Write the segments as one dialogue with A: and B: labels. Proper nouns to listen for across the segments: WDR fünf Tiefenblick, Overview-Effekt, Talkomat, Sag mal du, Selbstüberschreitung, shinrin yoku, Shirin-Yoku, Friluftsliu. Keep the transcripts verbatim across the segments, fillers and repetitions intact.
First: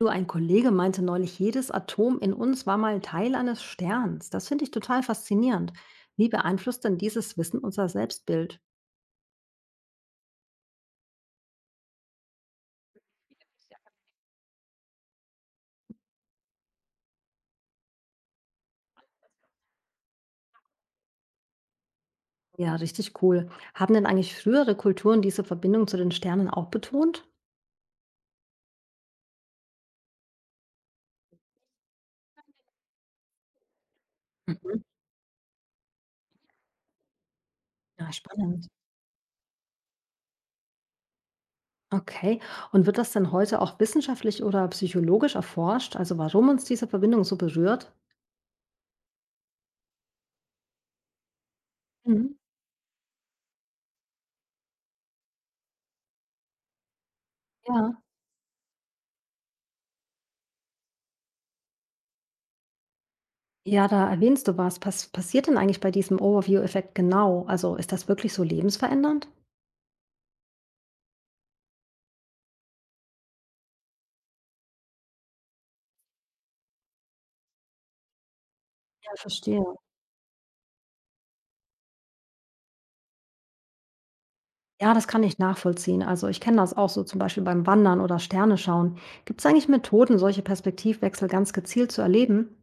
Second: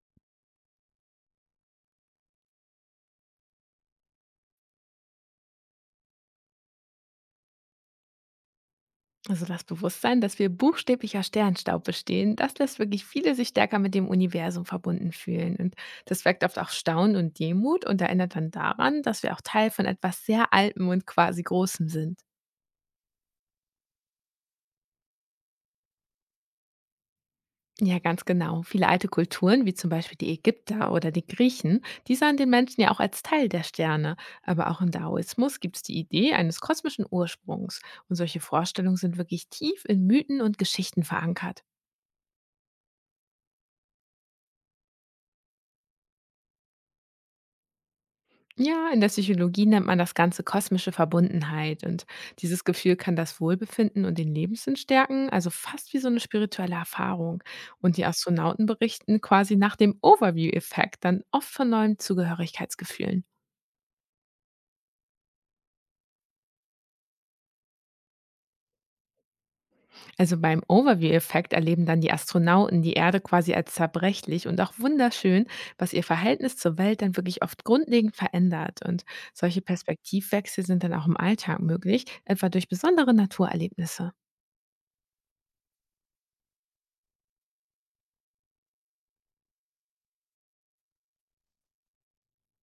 A: Du, ein Kollege meinte neulich, jedes Atom in uns war mal Teil eines Sterns. Das finde ich total faszinierend. Wie beeinflusst denn dieses Wissen unser Selbstbild?
B: Also das Bewusstsein, dass wir buchstäblicher Sternstaub bestehen, das lässt wirklich viele sich stärker mit dem Universum verbunden fühlen. Und das weckt oft auch Staunen und Demut und erinnert dann daran, dass wir auch Teil von etwas sehr Altem und quasi Großem sind.
A: Ja, richtig cool. Haben denn eigentlich frühere Kulturen diese Verbindung zu den Sternen auch betont?
B: Ja, ganz genau. Viele alte Kulturen, wie zum Beispiel die Ägypter oder die Griechen, die sahen den Menschen ja auch als Teil der Sterne. Aber auch
A: Mhm.
B: im Daoismus gibt es die Idee eines kosmischen Ursprungs.
A: Ja,
B: Und solche
A: spannend.
B: Vorstellungen sind wirklich tief in Mythen und Geschichten verankert.
A: Okay. Und wird das denn heute auch wissenschaftlich oder psychologisch erforscht? Also warum uns diese Verbindung so berührt?
B: Ja, in der Psychologie nennt man das Ganze kosmische Verbundenheit und
A: Mhm.
B: dieses Gefühl kann das Wohlbefinden und den Lebenssinn stärken, also fast wie so eine spirituelle Erfahrung. Und
A: Ja.
B: die Astronauten berichten quasi nach dem Overview-Effekt dann oft von neuen Zugehörigkeitsgefühlen.
A: Ja, da erwähnst du was. Was passiert denn eigentlich bei diesem Overview-Effekt genau? Also ist das wirklich so lebensverändernd?
B: Also beim Overview-Effekt erleben dann die Astronauten die Erde quasi als zerbrechlich und auch wunderschön, was ihr Verhältnis zur Welt dann wirklich oft grundlegend verändert. Und
A: Ja,
B: solche
A: verstehe.
B: Perspektivwechsel sind dann auch im Alltag möglich, etwa durch besondere Naturerlebnisse.
A: Ja, das kann ich nachvollziehen. Also ich kenne das auch so zum Beispiel beim Wandern oder Sterne schauen. Gibt es eigentlich Methoden, solche Perspektivwechsel ganz gezielt zu erleben?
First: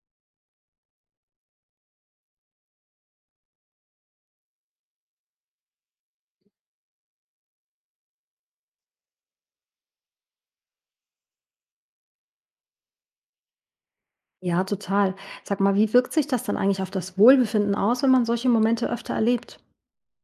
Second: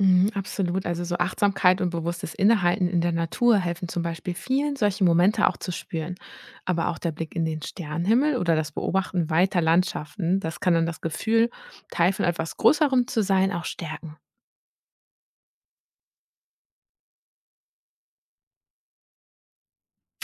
B: Mhm, absolut. Also so Achtsamkeit und bewusstes Innehalten in der Natur helfen zum Beispiel vielen, solche Momente auch zu spüren. Aber auch der Blick in den Sternenhimmel oder das Beobachten weiter Landschaften, das kann dann das Gefühl, Teil von etwas Größerem zu sein, auch stärken.
A: Ja, total. Sag mal, wie wirkt sich das dann eigentlich auf das Wohlbefinden aus, wenn man solche Momente öfter erlebt?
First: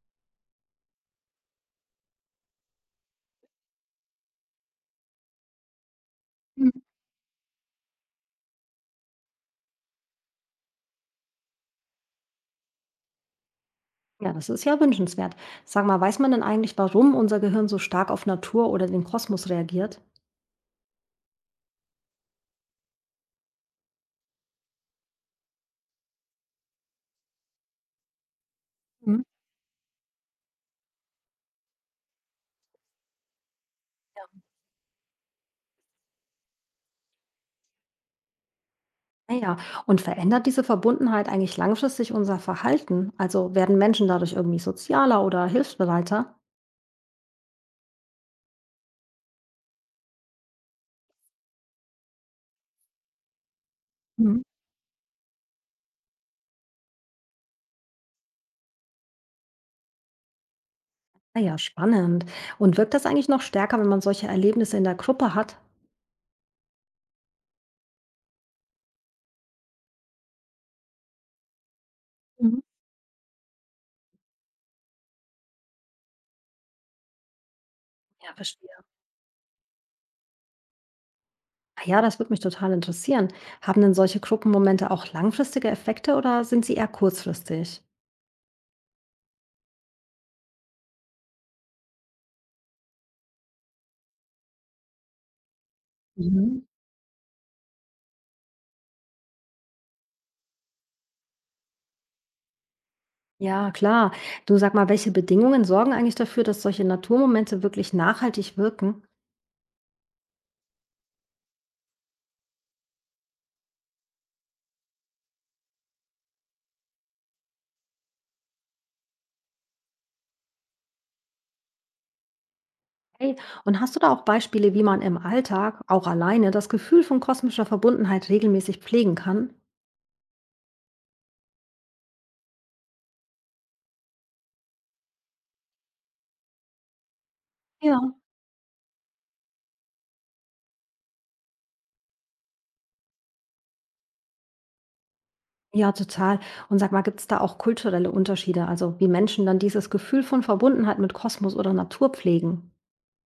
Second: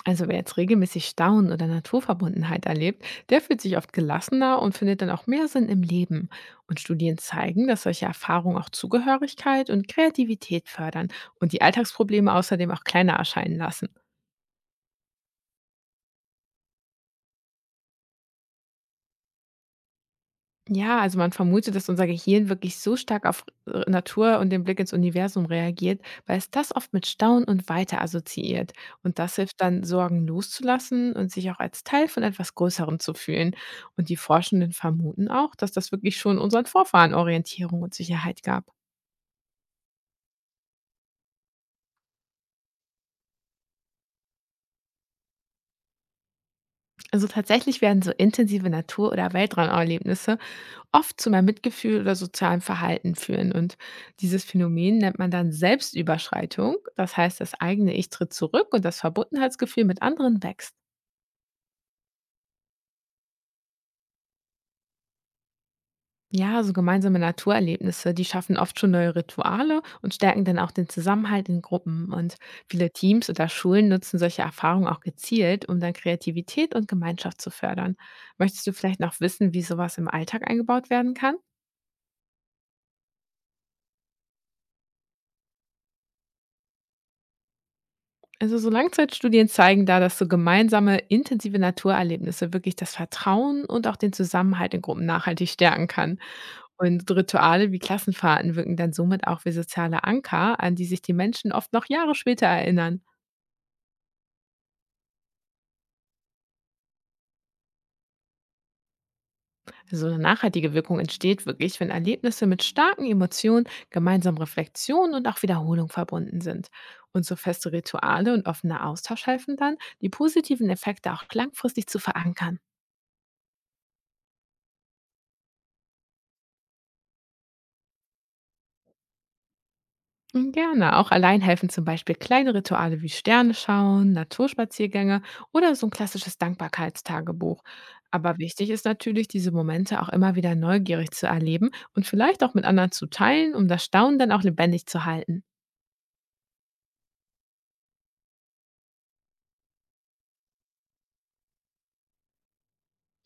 B: Also wer jetzt regelmäßig Staunen oder Naturverbundenheit erlebt, der fühlt sich oft gelassener und findet dann auch mehr Sinn im Leben.
A: Hm.
B: Und Studien zeigen, dass solche Erfahrungen auch Zugehörigkeit und Kreativität fördern und die Alltagsprobleme außerdem auch kleiner erscheinen lassen.
A: Ja, das ist ja wünschenswert. Sag mal, weiß man denn eigentlich, warum unser Gehirn so stark auf Natur oder den Kosmos reagiert?
B: Ja, also man vermutet, dass unser Gehirn wirklich so stark auf äh, Natur und den Blick ins Universum reagiert, weil es das oft mit Staunen und Weiter assoziiert. Und
A: Mhm.
B: das hilft dann, Sorgen loszulassen und sich auch als Teil von etwas Größerem zu fühlen. Und die Forschenden vermuten auch, dass das wirklich schon unseren Vorfahren Orientierung und Sicherheit gab.
A: Naja, und verändert diese Verbundenheit eigentlich langfristig unser Verhalten? Also werden Menschen dadurch irgendwie sozialer oder hilfsbereiter?
B: Also tatsächlich werden so intensive Natur- oder Weltraumerlebnisse oft zu mehr Mitgefühl oder sozialem Verhalten führen. Und
A: Mhm.
B: dieses Phänomen nennt man dann Selbstüberschreitung. Das heißt, das eigene Ich tritt zurück und das Verbundenheitsgefühl mit anderen wächst.
A: Ah ja, spannend. Und wirkt das eigentlich noch stärker, wenn man solche Erlebnisse in der Gruppe hat?
B: Ja, so gemeinsame Naturerlebnisse, die schaffen oft schon neue Rituale und stärken dann auch den Zusammenhalt in Gruppen. Und
A: Mhm.
B: viele Teams oder Schulen nutzen solche Erfahrungen auch gezielt, um dann Kreativität und Gemeinschaft zu fördern.
A: Ja,
B: Möchtest du
A: verstehe.
B: vielleicht noch wissen, wie sowas im Alltag eingebaut werden kann?
A: Ah ja, das würde mich total interessieren. Haben denn solche Gruppenmomente auch langfristige Effekte oder sind sie eher kurzfristig?
B: Also so Langzeitstudien zeigen da, dass so gemeinsame, intensive Naturerlebnisse wirklich das Vertrauen und auch den Zusammenhalt in Gruppen nachhaltig stärken kann.
A: Mhm.
B: Und Rituale wie Klassenfahrten wirken dann somit auch wie soziale Anker, an die sich die Menschen oft noch Jahre später erinnern.
A: Ja, klar. Du sag mal, welche Bedingungen sorgen eigentlich dafür, dass solche Naturmomente wirklich nachhaltig wirken?
B: Also eine nachhaltige Wirkung entsteht wirklich, wenn Erlebnisse mit starken Emotionen, gemeinsamen Reflexionen und auch Wiederholung verbunden sind. Und so feste Rituale und offener Austausch helfen dann, die positiven Effekte auch langfristig zu verankern.
A: Hey, und hast du da auch Beispiele, wie man im Alltag, auch alleine, das Gefühl von kosmischer Verbundenheit regelmäßig pflegen kann?
B: Hm, gerne. Auch allein helfen zum Beispiel kleine Rituale wie Sterne schauen, Naturspaziergänge oder so ein klassisches Dankbarkeitstagebuch.
A: Ja.
B: Aber wichtig ist natürlich, diese Momente auch immer wieder neugierig zu erleben und vielleicht auch mit anderen zu teilen, um das Staunen dann auch lebendig zu halten.
A: Ja, total. Und sag mal, gibt es da auch kulturelle Unterschiede, also wie Menschen dann dieses Gefühl von Verbundenheit mit Kosmos oder Natur pflegen?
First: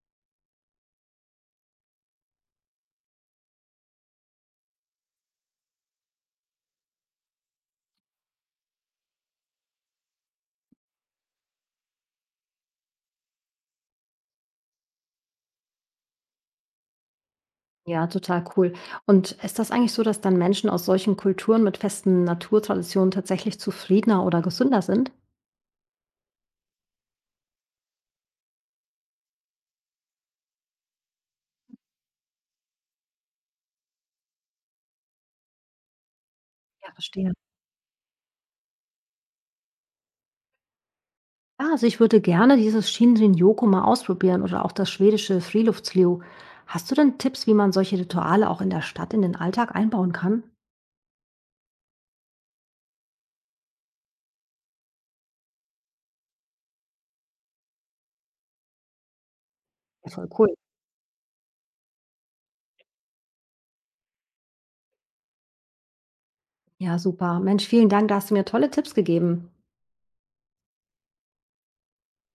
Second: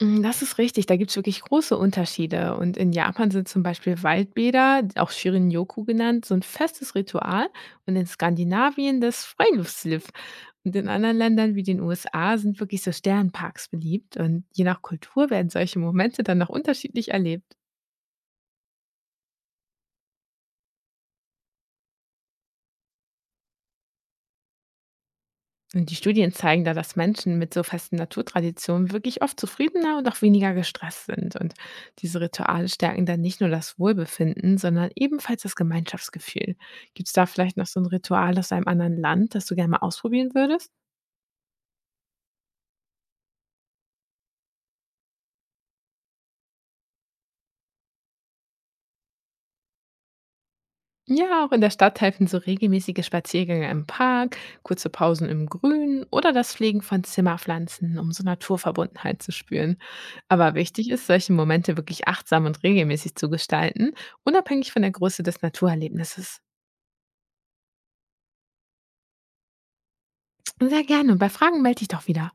B: Hm, das ist richtig, da gibt es wirklich große Unterschiede. Und in Japan sind zum Beispiel Waldbäder, auch Shirin-Yoku genannt, so ein festes Ritual und in Skandinavien das Freiluftslif. Und in anderen Ländern wie den U S A sind wirklich so Sternparks beliebt und je nach Kultur werden solche Momente dann noch unterschiedlich erlebt.
A: Ja, total cool. Und ist das eigentlich so, dass dann Menschen aus solchen Kulturen mit festen Naturtraditionen tatsächlich zufriedener oder gesünder sind?
B: Und die Studien zeigen da, dass Menschen mit so festen Naturtraditionen wirklich oft zufriedener und auch weniger gestresst sind. Und diese Rituale stärken dann nicht nur das Wohlbefinden, sondern ebenfalls das Gemeinschaftsgefühl.
A: Ja,
B: Gibt es da
A: verstehe.
B: vielleicht noch so ein Ritual aus einem anderen Land, das du gerne mal ausprobieren würdest?
A: Ja, also ich würde gerne dieses shinrin yoku mal ausprobieren oder auch das schwedische Friluftsliu. Hast du denn Tipps, wie man solche Rituale auch in der Stadt in den Alltag einbauen kann?
B: Ja, auch in der Stadt helfen so regelmäßige Spaziergänge im Park, kurze Pausen im Grün oder das Pflegen von Zimmerpflanzen, um so Naturverbundenheit zu spüren.
A: Ja, voll cool.
B: Aber wichtig ist, solche Momente wirklich achtsam und regelmäßig zu gestalten, unabhängig von der Größe des Naturerlebnisses.
A: Ja, super. Mensch, vielen Dank, da hast du mir tolle Tipps gegeben.
B: Sehr gerne und bei Fragen melde dich doch wieder.